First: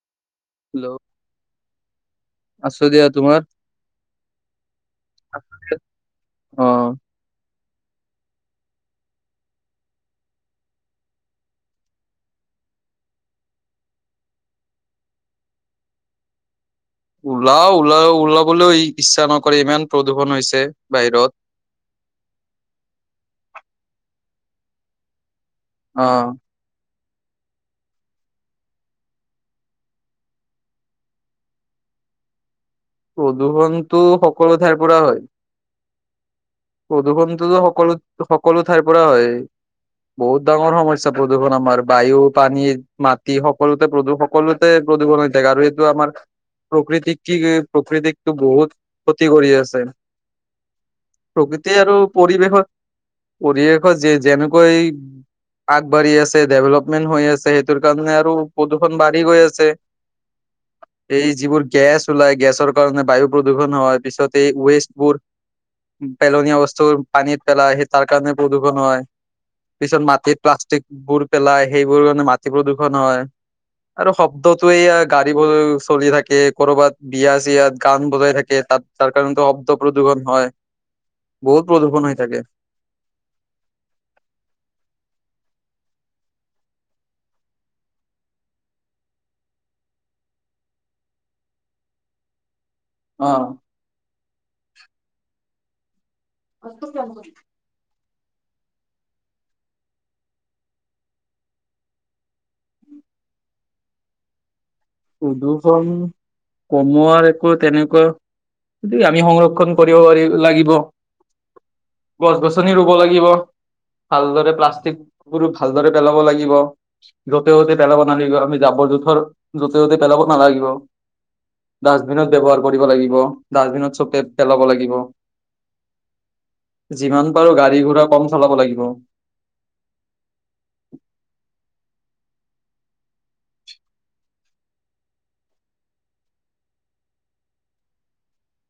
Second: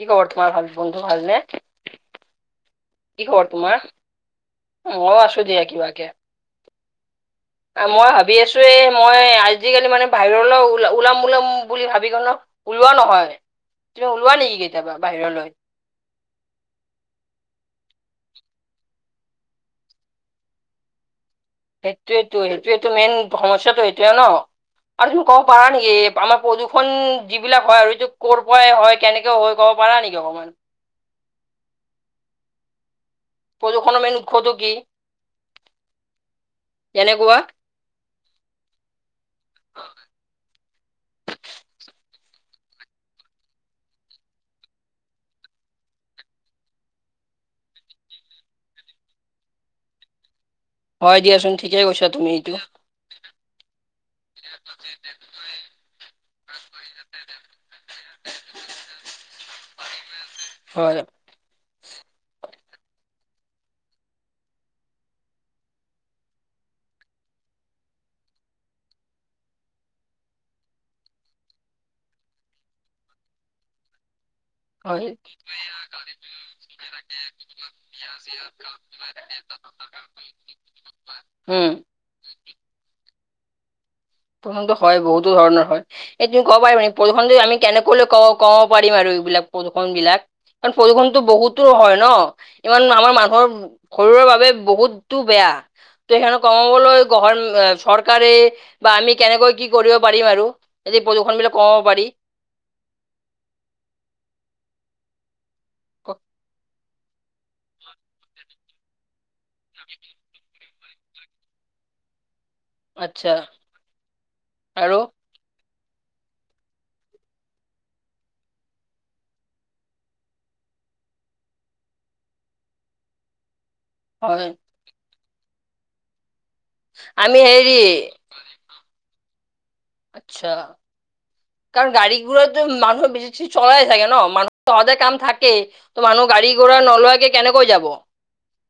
কি খবৰ তোমাৰ, ভাল বন্ধু ভাল নে? আছোঁ দিয়া তোমাৰ? অ অ আছো দিয়া কিবাকে অ [unintelligible] মই ভাবি আছো এ মই আজিকালি মানে বাহিৰলৈ ওলাম ওলাম বুলি ভাবি ক ন। [unintelligible] ওলোৱা নহয় তুমি ওলোৱা নেকি কেতিয়াবা বাহিৰলৈ ওলাও ওলাও ওলাবলৈও ইচ্ছা নকৰে ইমান প্ৰদূষণ হৈছে বাহিৰত সেইটোয়েটো সেইটোয়টোৱেটো মেইন সমস্যা টো সেইটোয়ে ন আৰু ক'ব পাৰা নেকি অ আমাৰ প্ৰদূষণ। যিবিলাক হয় আৰু [unintelligible] ক'ৰ পৰাই হয় কেনেকৈ হয় ক'ব পাৰা নেকি অকমান [inaudible] প্ৰদূষণৰ প্ৰদূষণটো মেইন উৎসটো সকলো কি? ঠাইৰ পৰা হয় যেনেকুৱা প্ৰদূষণটোতো সকলো সকলো ঠাইৰ পৰা হয় বহুত ডাঙৰ সমস্যা প্ৰদূষণ আমাৰ বায়ু পানী মাটি সকলোতে প্ৰদূষন সকলোতে প্ৰদূষণ হৈ থাকে আৰু এইটো আমাৰ [unintelligible] প্ৰকৃতিক কি প্ৰকৃতিকটো বহুত ক্ষতি কৰি আছে। হয় দিয়াচোন প্ৰকৃতি ঠিকেই আৰু কৈছা তুমি এইটো পৰিৱেশত পৰিৱেশত যে যেনো [unintelligible] [inaudible] আগবাঢ়ি আছে, ডেভেলপমেণ্ট হৈ আছে। সেইটোৰ কাৰণে আৰু প্ৰদূষণ বাঢ়ি গৈ আছে। হয় এই যিবোৰ গেছ ওলাই গেছৰ কাৰণে বায়ু প্ৰদূষণ হয়। পিছত এই ৱেষ্টবোৰ পেলনীয়া বস্তু পানীত পেলাই সেই তাৰ কাৰণে প্ৰদূৰষণ হয় পিছত মাটিত প্লাষ্টিক বোৰ পেলাই সেইবোৰ কাৰণে মাটি প্ৰদূষণ হয় আৰু শব্দতে হয় গাড়ী বজ চলি থাকে কৰ'ৰবাত বিয়া চিয়াত গান বজাই থাকে তাত ত কাৰণ শব্দ প্ৰদূৰষণ হয় উম। বহুত প্ৰদূৰষণ হৈ থাকে প্ৰদূষণটো হয় বহুতো ধৰণৰ হয় এই তুমি ক'ব পাৰিবা প্ৰদূষণটো আমি কেনেকৈনো ক কমাব পাৰিম আৰু এইবিলাক প্ৰদূৰ্ষন বিলাক কাৰণ প্ৰদূৰ্ষণতো বহুতো হয় ন। ইমান আমাৰ অ মানুহৰ শৰীৰৰ বাবে বহুতো বেয়া সখখন কমাব গভৰ্ণমেণ্ট চৰকাৰে [unintelligible] বা আমি কেনেকৈ কি কৰিব পাৰিম আৰু যদি প্ৰদূ্ষণ বিলাক কমাব পাৰি [inaudible] উদুষম [unintelligible] কমোৱাৰ একো তেনেকুৱা গে আমি সংৰক্ষণ কৰিব পাৰি লাগিব। [unintelligible] গছ-গছনি ৰুব লাগিব আচ্ছা ভালদৰে আৰু প্লাষ্টিক ভালদৰে পেলাব লাগিব য'তে যতে পেলাব নালাগিব আমি জাবৰ জোথৰ য'তে য'তে বেলগত নালাগিব ডাষ্টবিনত ব্যৱহাৰ কৰিব লাগিব ডাষ্টবিনত [unintelligible] হয় ফেলাব লাগিব। যিমান আমি পাৰো হেৰি গাড়ী ঘোৰা কম চলাব লাগিব। আচ্ছা। কাৰণ গাড়ী ঘোৰাতো মানুহে বেছি ছি চলাই থাকে ন মানুহ ত কাম থাকে ত মানুহ গা়ড়ী ঘোৰা নলোৱাকে কেনেকৈ যাব?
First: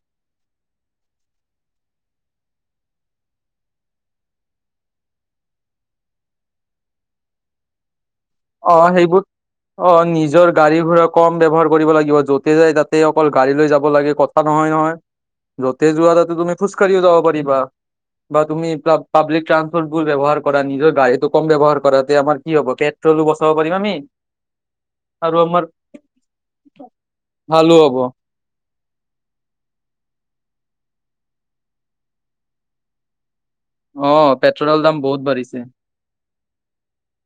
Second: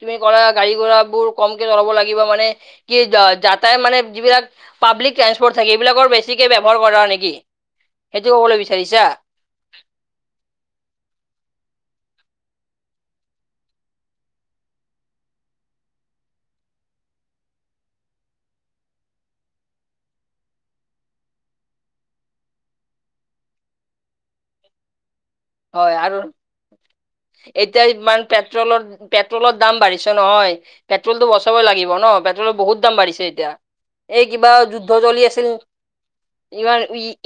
তুমি কৰা গাড়ী ঘোৰা বোৰ কমকে চলাব লাগিব মানে কি যা - যাতায় মানে যিবিলাক পাব্লিক ট্ৰানচপৰ্ট থাকে এইবিলাকৰ বেছিকে ব্যৱহাৰ কৰা নেকি? সেইটো ক'বলৈ অ' বিচাৰিছা সেইবোৰত অ' নিজৰ গাড়ী ঘোৰা কম ব্যৱহাৰ কৰিব লাগি গিব। য'তে যাই তাতে অকল গাড়ী লৈ যাব লাগে কথা নহয় নহয়। যতেই যোৱা তাতো তুমি খোজকাঢ়িও যাব পাৰিবা। বা তুমি প্লা - পাব্লিক ট্ৰানচপৰ্ট বোৰ ব্যৱহাৰ কৰা। নিজৰ গাড়ীটো কম ব্যৱহাৰ কৰা তে আমাৰ কি হব। [unintelligible] [unintelligible] বচাব পাৰিম আমি। আৰু আমাৰ হয় আৰু? ভালো এতিয়া হ'ব ইমান পেট্ৰলৰ - পেট্ৰলৰ দাম বাঢ়িছে নহয়। পেট্ৰলটো বচাবই লাগিব ন! পেট্ৰলৰ বহুত দাম বাঢ়িছে এতিয়া। অ এই কিবা পেট্ৰলৰ দাম যুদ্ধ বহুত চলি আছিল। বাঢ়িছে ইমান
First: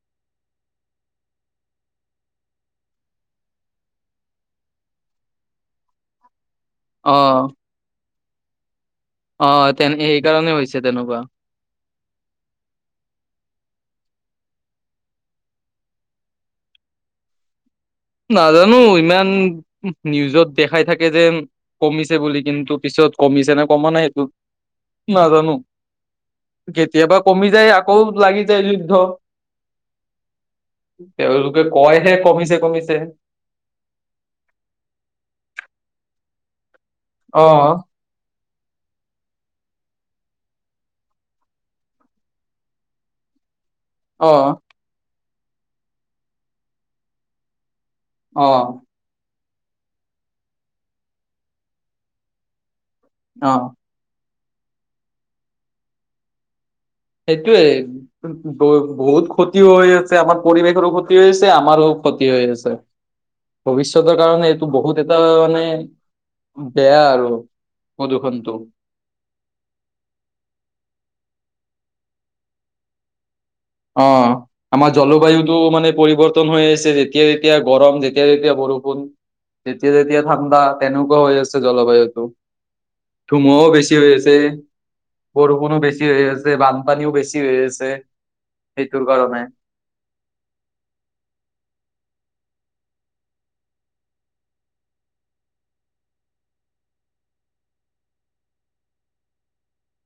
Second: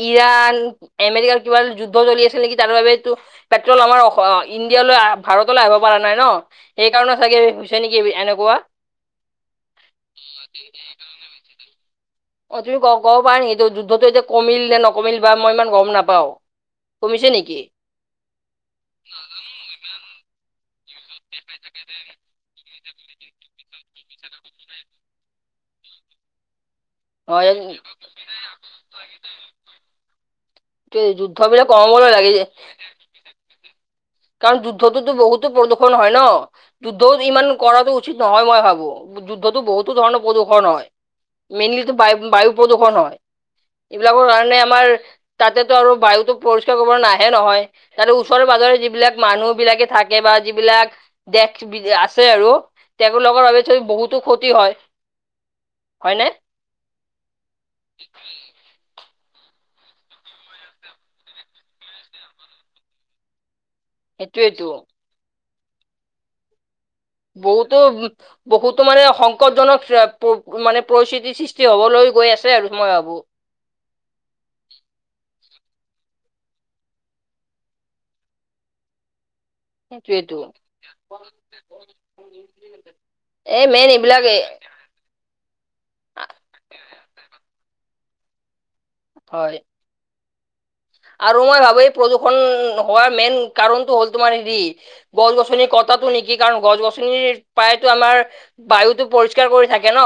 ইৰাণ, এমেৰিকাৰ কিবা যুদ্ধ চলি আছিল নেকি তাৰ বাবে টু, পেট্ৰল আমাৰ অস ইণ্ডিয়ালৈ ভাৰতলৈ আইভা পাৰা নাই ন। অ সেইকাৰণে চাগে হৈছে নেকি এবি এনেকুৱা! অ' তেন সেইকাৰণে হৈছে তেনেকুৱা। অ' তুমি ক - কব পাৰা নেকি যু - যুদ্ধতটো এতিয়া কমিল নে নকমিল বা মই ইমান গম নাপাওঁ। কমিছে নেকি? নাজানো ইমান নিউজত দেখাই থাকে যে কমিছে বুলি কিন্তু পিছত কমিছে নে কমা নাই সেইটো নাজানো। কেতিয়াবা অ কমি যায় আকৌ লাগি যায় যুদ্ধ। [unintelligible] যুদ্ধ তেওঁলোকে বিলাক কমাবলৈ কয়হে লাগে যে কমিছে কমিছে কাৰণ যুদ্ধতটো বহুতো প্ৰদূষণ হয় ন! যুদ্ধও অ ইমান কৰাটো উচিত নহয় মই খাব, যুদ্ধতো বহুতো ধৰণৰ প্ৰদূষণ হয়। মেইনলিটো বা - বায়ু প্ৰদূষণ হয়। এইবিলাকৰ অ কাৰণে আমাৰ তাতেতো আৰু বায়ুতো পৰিষ্কাৰ কৰিব নাহে নহয়। তাৰে ওচৰে অ পাজৰে যি মানুহ বিলাকে থাকে বা যিবিলাক দেশ বি আছে আৰু তেগু লগৰ অ বাবে তো বহুতো ক্ষতি হয়, হয়নে ‌? সেইটোয়ে ব - বহুত ক্ষতিও হৈ আছে। আমাৰ পৰিৱেশৰো ক্ষতি হৈ আছে, আমাৰো ক্ষতি হৈ আছে। ভৱিষ্যতৰ কাৰণে এইটো সেইটোৱেইটো বহুত এটা মানে‌ বহুতো - বহুতো মানে সংকটজনক [unintelligible] মানে প্ৰচিত [unintelligible] সৃষ্টি হ'বলৈ গৈ আছে আৰু মই ভাবো। অ' আমাৰ জলবায়ুতটো মানে পৰিৱৰ্তন হৈ আছে, যেতিয়া তেতিয়া গৰম যেতিয়া তেতিয়া বৰষুণ, যেতিয়া তেতিয়া সেইটোৱেইটো ঠাণ্ডা তেনেকুৱা হৈ আছে জলবায়ুতটো। এই ধুমুহাও মেইন বেছি হৈ এইবিলাক আছে। বৰষুণো বেছি হৈ আছে, বানপানীও বেছি হৈ আছে। সেইটোৰ কাৰণে। হয় আৰু মই ভাবো এই প্ৰদূষণ হোৱাৰ মেইন কাৰণটো হ'ল তোমাৰ হেৰি গছ গছনিৰ কটা টো নেকি কাৰণ গছ গছনিৰ প্ৰায়তো আমাৰ বায়ুটো পৰিষ্কাৰ কৰি থাকে ন!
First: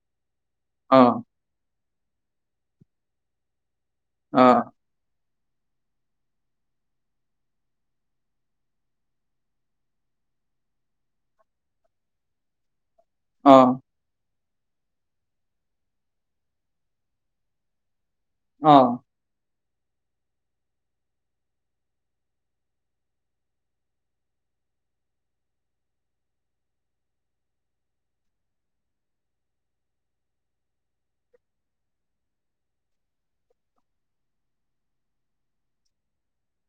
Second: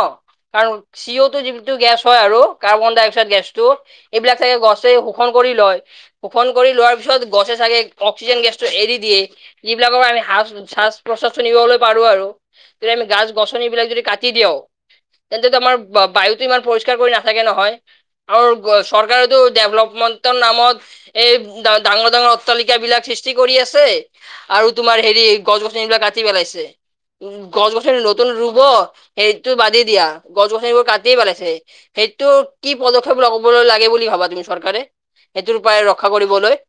কাৰণ চি অ' টো যিনটো গেছ হয় আৰু কাৰ্বন ডাই অক্সাইড গেছ টো এইবিলাক অ চাগে গছে শো ষন কৰি লয়। শোষণ কৰি লোৱাৰ পিছত গছে চাগে অক্সিজেন গেছটো এৰি দিয়ে যিবিলাকৰ [unintelligible] শ্বাচ প্ৰসাদ চুনিবলৈ পাৰো আৰু যদি আমি গাছ অ গছনি বিলাক যদি কাটি দিঅঁ তেন্তেটো আমাৰ ব - বায়ুতো ইমান পৰিষ্কাৰ কৰি নাথাকে নহয় আৰু অ চৰকাৰে টো ডেভেলপমেণ্টৰ নামত এই ডাঙৰ ডাঙৰ অট্টালিকা বিলাক সৃষ্টি কৰি আছে আৰু তোমাৰ হেৰি গছ গছনি বিলাক কাটি পেলাইছে। গছ গছনি নতুন ৰুব সেইটো বাদি দিয়া গছ গছনিবোৰ কাটিয়ে পেলাইছে। এইটো কি পদক্ষেপ লব লাগে বুলি ভাবা তুমি চৰকাৰে। টোৰ উপায় ৰক্ষা কৰিবলৈ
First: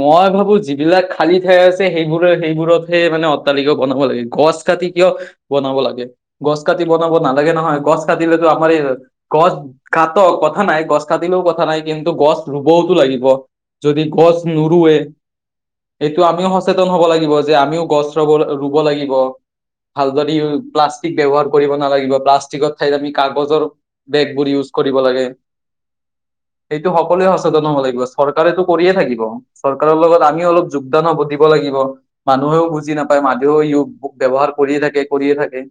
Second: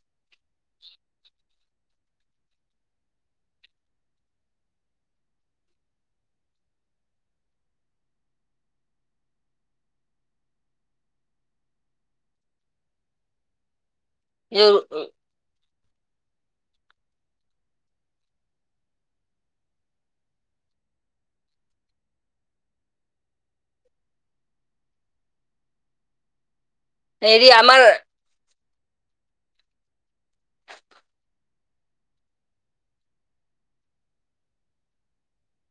মই ভাবো যিবিলাক খালী ঠাই আছে সেইবোৰ সেইবোৰতহে মানে অট্টালিকা বনাব লাগে গছ গছ কাটি কিয় বনাব লাগে গছ কাটি বনাব নালাগে নহয় গছ কাটিলেতো আমাৰ এই গছ কাট কথা নাই গছ কাটিলেও কথা নাই কিন্তু গছ ৰুবওতো লাগিব যদি গছ নৰুৱে এইটো আমিও সচেতন হব লাগিব যে আমিও গছ ৰুব ৰুব লাগিব, ভালদৰি ইউ প্লাষ্টিক ব্যৱহাৰ কৰিব নালাগিব প্লাষ্টিকত ঠাইত আমি কাগজৰ বেগবোৰ ইওজ, কৰিব লাগে। [inaudible] এইটো সকলোৱে হেৰি সচেতন হ'ব আমাৰ লাগিব চৰকাৰেতটো কৰিয়ে থাকিব। চৰকাৰৰ লগত আমিও অলপ যোগদান হ দিব লাগিব মানুহেও বুজি নাপায় মানুহেও ই বুক ব্যৱহাৰ কৰিয়ে থাকে কৰিয়ে থাকে।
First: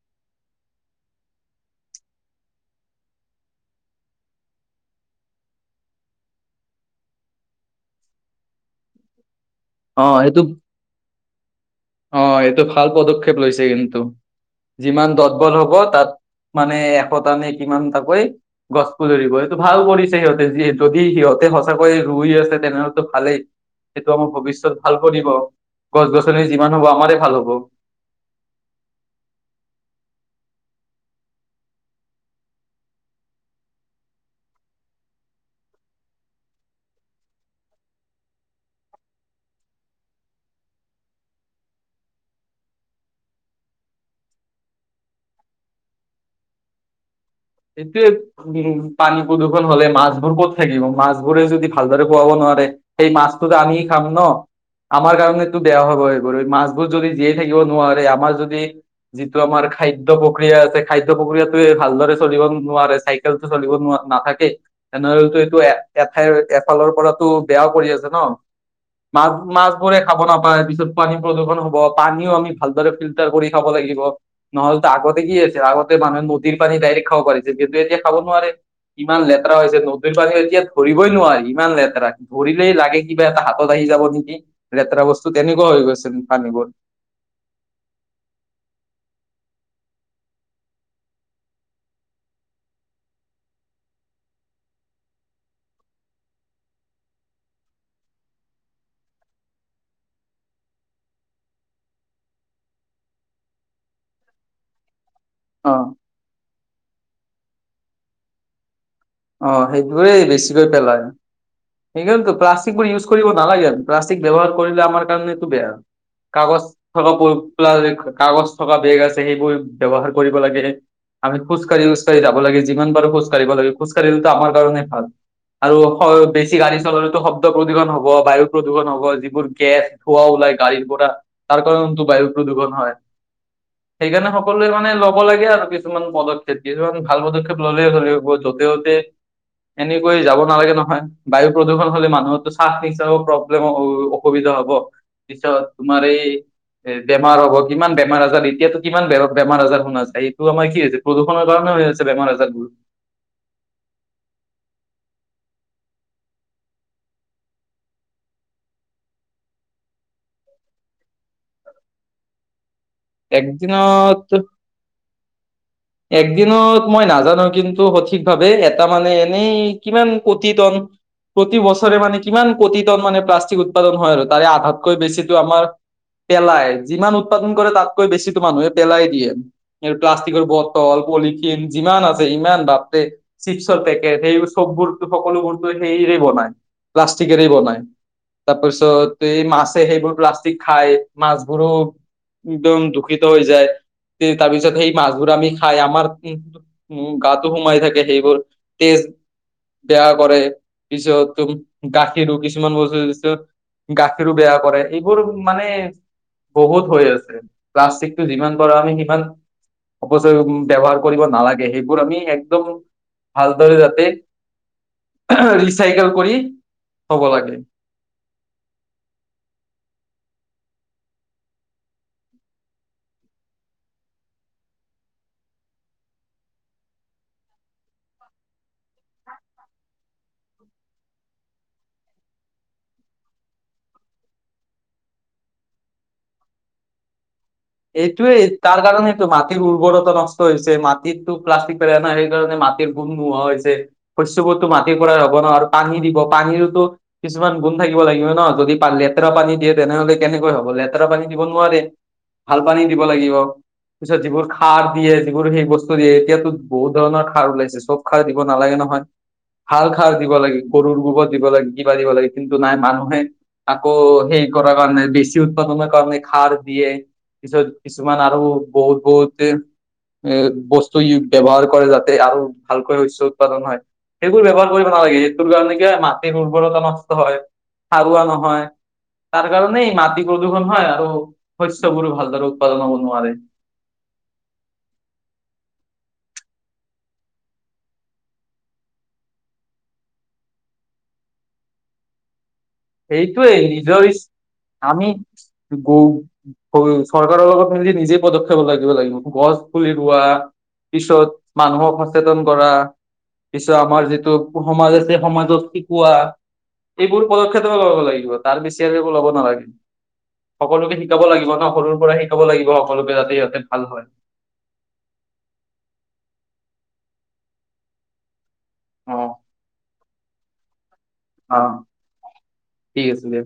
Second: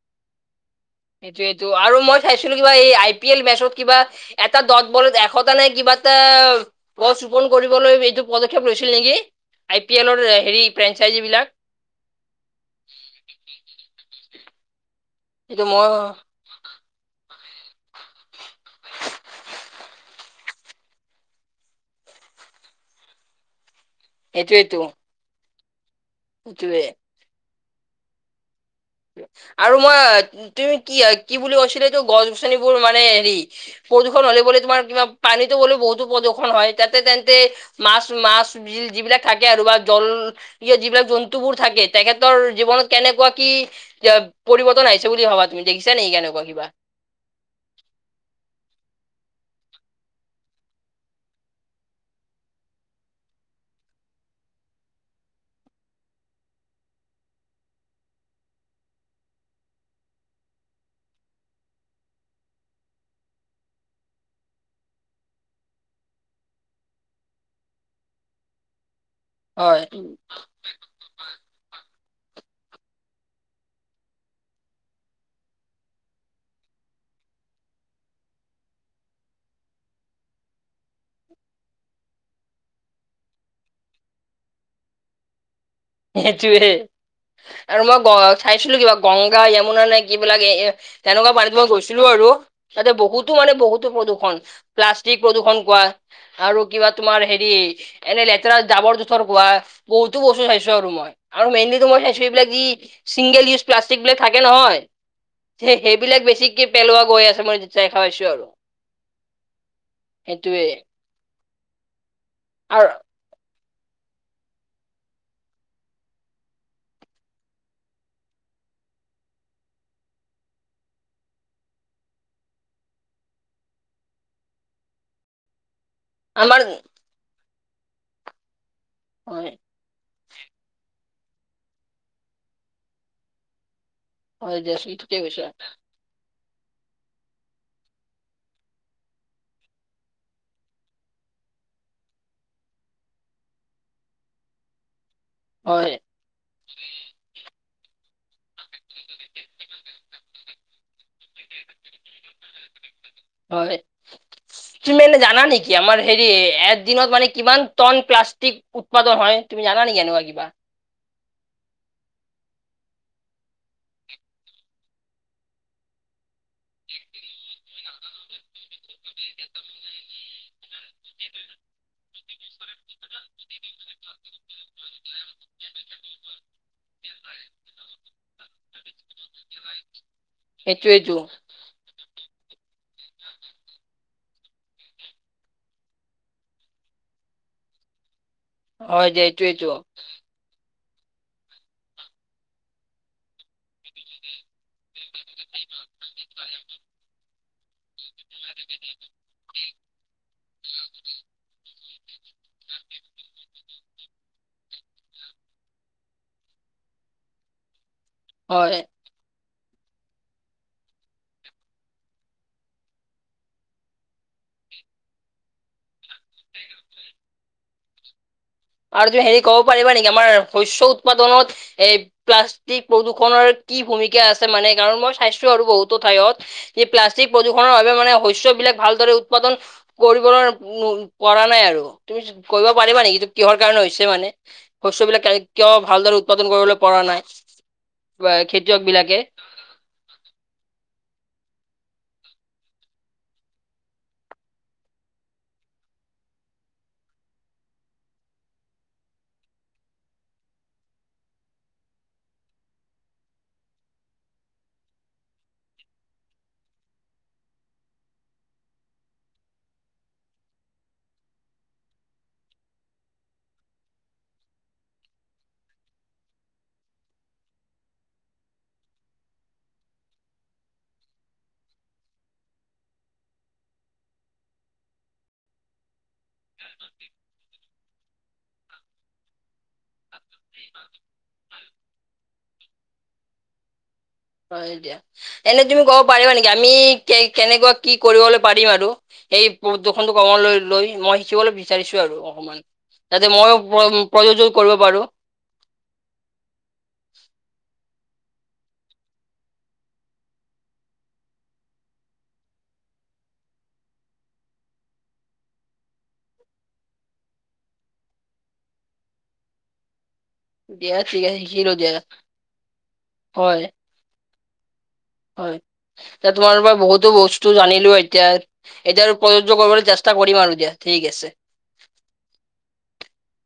[inaudible] সেইটোৱেইটো আৰু মই চাইছিলো কিবা এই আই পি এল মেচত কিবা এটা দত বলত এশটা নাই কিবা গছ ৰোপন কৰিবলৈ এইটো পদক্ষেপ লৈছিল নেকি? আই পি অ এলৰ সেইটো হেৰি ফ্ৰেঞ্চাইজি বিলাক অ এইটো ভাল পদক্ষেপ লৈছে কিন্তু যিমান দতবল এইটো হ'ব মই তাত মানে এশটা নে কিমানটাকৈ গছ পুলি ৰুব এইটো ভালও পৰিছে সিহঁত। যদি সিহঁতে সঁচাকৈয়ে ৰুই আছে তেনে হ'লেটো ভালেই সেইটো আমাৰ ভৱিষ্- ত সেইটোৱেটো ভাল কৰিব, গছ গছনি যিমান সেইটোৱে। হ'ব আমাৰ ভাল হ'ব। আৰু মই তুমি কি কি বুলি কৈছিলেটো গছ গছনিবোৰ মানে হেৰি প্ৰদূষণ হ'লে বুলি তোমাৰ কিবা পানীতো হ'লেও বহুতো প্ৰদূষণ হয় তাতে তেন্তে মাছ মাছ বি- যিবিলাক থাকে আৰু বা জল যিবিলাক জন্তুবোৰ থাকে তেখেতৰ জীৱনত কেনেকুৱা কি পৰিৱৰ্তন আহিছে বুলি ভাবা তুমি দেখিছা নে কেনেকুৱা কিবা। সেইটোয়ে, উম 'পানী প্ৰদূষণ হলে মাছবোৰ ক'ত থাকিব। মাছ বোৰে যদি ভালদৰে খোৱাব নোৱা- ততে সেই মাছটোত আমি খাম ন। আমাৰ কাৰণেটো বেয়া হ'ব মাছবোৰ যদি জীয়াই থাকিব নোৱাৰে আমাৰ যদি। যিটো আমাৰ খাদ্য প্ৰক্ৰিয়া আছে খাদ্য প্ৰক্ৰিয়াতোৱে ভালদৰে। চলিব নোৱাৰে চাইকেলটো চলিব ন নাথাকেই তেনেহলেতো এইটো এ এঠাইৰ এফালৰ পৰা টো বেয়াও কৰি আছে ন মাছ মাছ হয় বোৰে খাব নাপায় পিছত পানী প্ৰদূষণ হব। পানীও আমি ভালদৰে ফিল্টাৰ কৰি খাব লাগিব নহ'লেতো আগতে কি আছে আগতে মানুহে নদীৰ পানী ডাইৰেক্ট খাব পাৰিছে। কিন্তু এতিয়া খাব নোৱাৰে। ইমান লেতেৰা হৈছে নদীৰ পানী এতিয়া ধৰিবই নোৱাৰি ইমান লেতেৰা ধৰিলেই লাগে কিবা এটা হাতত আহি যাব নেকি লেতেৰা বস্তু তেনে সেইটোৱেই আৰু মই গ চাইছিলো কিবা গংগ যমুনা নে কি বিলাক এ তেনেকুৱা পানী মই গৈছিলো আৰু তাতে বহুতো মানে বহুতো প্ৰদূষণ। প্লাষ্টিক প্ৰদূৰষণ কৰা আৰু কিবা তোমাৰ হেৰি এনে লেতেৰা জাবৰ জোথৰ কোৱা বহুতো বস্তু চাই চ আৰু মই মেইনলি মই চাইছো এইবিলাক যি চিংগল ইউজ প্লাষ্টিক বিলাক থাকে নহয়। অ', সেইবিলাক বেছিকে পেলোৱা গৈ আছে মই দেখা পাইছো আৰু। অ সেইবাবেই সেইটোৱে বেছিকৈ পেলায় সেইকাৰণেটো প্লাষ্টিকবোৰ আৰু ইউজ কৰিব নালাগে। প্লাষ্টিক ব্যৱহাৰ কৰিলে আমাৰ কাৰণেটো বেয়া কাগজ থকা প্ৰায় কাগজ থকা বেগ আছে সেইবোৰ ব্যৱহাৰ কৰিব লাগে। আমি খোজ কাঢ়ি কাঢ়ি যাব লাগে যিমান পাৰো খোজ কাঢ়িব লাগে। খোজ কাঢ়িলেটো আমাৰ কাৰণে ভাল আৰু বেছি আমাৰ গাড়ী চলালেটো শব্দ প্ৰদূষণ হ'ব বায়ু প্ৰদূ- গৰ যিবোৰ হয় গেছ ধুৱা ওলাই গাড়ীৰ পৰা। তাৰ কাৰণ টো বায়ু প্ৰদূষণ হয়। সেইকাৰণে হয় সকলোৱে মানে দিয়াচোন ঠিকে লব কৈছা লাগে আৰু কিছুমান পদক্ষেপ কিছুমান ভাল পদক্ষেপ ললে। যতে ততে এনেকৈ যাব নালাগে নহয় বায়ু প্ৰদূষণ হলে মানুহতো শ্বাস নিশাস প্ৰব্লেম অসুবিধা- হব পিছত হয় তোমাৰ এই বেমাৰ হ'ব কিমান বেমাৰ আজাৰ এতিয়াাতো কিমান বে বেমাৰ আজাৰ শুনা যায় এইটো আমাৰ কি হৈছে প্ৰদূষণৰ কাৰণে হৈ আছে বেমাৰ আজাৰবোৰ। হয়। তুমি মানে জানা নেকি আমাৰ হেৰি এ দিনত মানে কিমান টন প্লাষ্টিক উৎপাদন হয়। তুমি জানা নেকি এনেকোৱা কিবা? একদিনত- [unintelligible] একদিনত মই নাজানো কিন্তু সঠিক ভাৱে এটা মানে এনেই কিমান কুটি তন প্ৰতি বছৰে মানে কিমান কোটি টা মানে প্লাষ্টিক উৎপাদন হয় আৰু তাৰে আধাতকৈ বেছিতো আমাৰ। পেলাই যিমান উৎপাদন কৰে তাত। বেছি তোমাৰ মানুহে পেলাই দিয়ে এই প্লাষ্টিকৰ বটল সেইটোয়েইটো পলিথিন যিমান আছে। ইমান বাপ্ত চিপছৰ পেকেট সেইবোৰ সববোৰ সকলোবোৰতো সেইৰেই বনায়। প্লাষ্টিকেৰে বনায়। হয় তাৰপিছত যে এই এইটোয়েইটো মাছে সেইবোৰ প্লাষ্টিক খায়। মাছবোৰো একদম দুখিত হৈ যায়। তাৰ পিছত সেই মাছবোৰ আমি খাই আমাৰ উ গাতো সোমাই থাকে সেইবোৰ তেজ- বেয়া কৰে পিছতম গাখীৰো কিছুমান বস্তু পিছত গাখীৰো বেয়া কৰে এইবোৰ মানে বহুত হৈ আছে। প্লাষ্টিকটো যিমান পাৰা হয় সিমান অপচয় ব্যৱহাৰ কৰিব নালাগে সেইবোৰ আমি একদম ভালদৰে যাতে। ৰিচাইকেল কৰি হব লাগে। আৰু তুমি হেৰি ক'ব পাৰিবা নেকি আমাৰ শস্য উৎপাদনত এ প্লাষ্টিক, প্ৰদূৰষণৰ- কি ভূমিকা আছে মানে কাৰণ মই স্বাস্থ্য আৰু বহুতো ঠাইত প্লাষ্টিক প্ৰদূষণৰ বাবে মানে শস্য বিলাক। ভালদৰে উৎপাদন কৰিবলৈ পৰা নাই আৰু তুমি কৰিব পাৰিবা নেকি? কিহৰ কাৰণে হৈছে মানে শস্য বিলাক কিয় ভালদৰে উৎপাদন কৰিবলৈ পৰা নাই। বা এইটোৱেই তাৰ খেতিয়ক বিলাকে কাৰণেইটো মাটিৰ উৰ্বৰতা নষ্ট হৈছে মাটিত। প্লাষ্টিক প নাই সেইকাৰণে মাটিৰ গুণ নোহোৱা হৈছে শস্যবোৰতো, মাটিৰ পৰাই হ'ব ন আৰু পানী দিব পানীৰতো কিছুমান গুণ থাকিব লাগিব ন যদি লেতেৰা পানী দিয়ে তেনেহ'লে কেনেকৈ হ'ব লেতেৰা পানী দিব নোৱাৰে ভাল পানী দিব লাগিব। পিছত যিবোৰ খাৰ দিয়ে যিবোৰ সেই বস্তু দিয়ে এতিয়াতো বহুত ধৰণৰ খাৰ ওলাইছে চব সাৰ দিব নালাগে ন নয় হাল খাৰ দিব লাগে গৰুৰ গোবৰ দিব লাগে কিবা দিব লাগে কিন্তু নাই মানুহে আকৌ হেই কৰাৰ কাৰণে বেছি উৎপাদনৰ কাৰণে খাৰ দিয়ে পিছত কিছুমান আৰু বহুত বহুতে এ বস্তু ব্যৱহাৰ কৰে যাতে আৰু ভালকৈ শস্য উৎপাদন হয় সেইবোৰ ব্যৱহ কৰিব নালাগে সেইটোৰ কাৰণে কি মা উৰ্বৰতা নষ্ট হয় সাৰুৱা নহয় ত কাৰণেই মাটি প্ৰদূষণ হয় আৰু শস্যৰো ভালদৰে উৎপাদন হ'ব নোৱাৰে। হয় এতিয়া এনেই তুমি কব পাৰিবা নেকি আমি কে কেনেকুৱা কি কৰিবলৈ পাৰিম। আৰু সেই প্ৰদূষন কাৰণে লৈ লৈ মই শিকিবলৈ বিচাৰিছো আৰু অকমান তাতে ময় সেইটোৱে নিজৰ ইচ- প্ৰয়োজন আমি গ চৰকাৰৰ লগতদি নিজে পদক্ষেপ লাগিব লাগিব গছ, পুলি ৰোৱা পিছত মানুহক সচেতন কৰা। পিছত আমাৰ যিটো সমাজ আছে সমাজত শিকোৱা এইবোৰ ফলত ল'ব লাগিব তাৰ বিছি একো ল'ব নালাগে। দিয়া সকলোকে ঠিক শিকাব আছে লাগিব ন শিকিলো দিয়া সৰুৰ পৰা শিকাব লাগিব সকলোকে যাতে সিহঁতে ভাল হয় হয় এতি তোমাৰ পৰা বহুতো বস্তু জানিলো এতিয়া এতিয়া অ প্ৰযোজ্য কৰিবলৈ চেষ্টা কৰিম আৰু দিয়া। ঠিক আছে। অ ঠিক আছে দিয়া।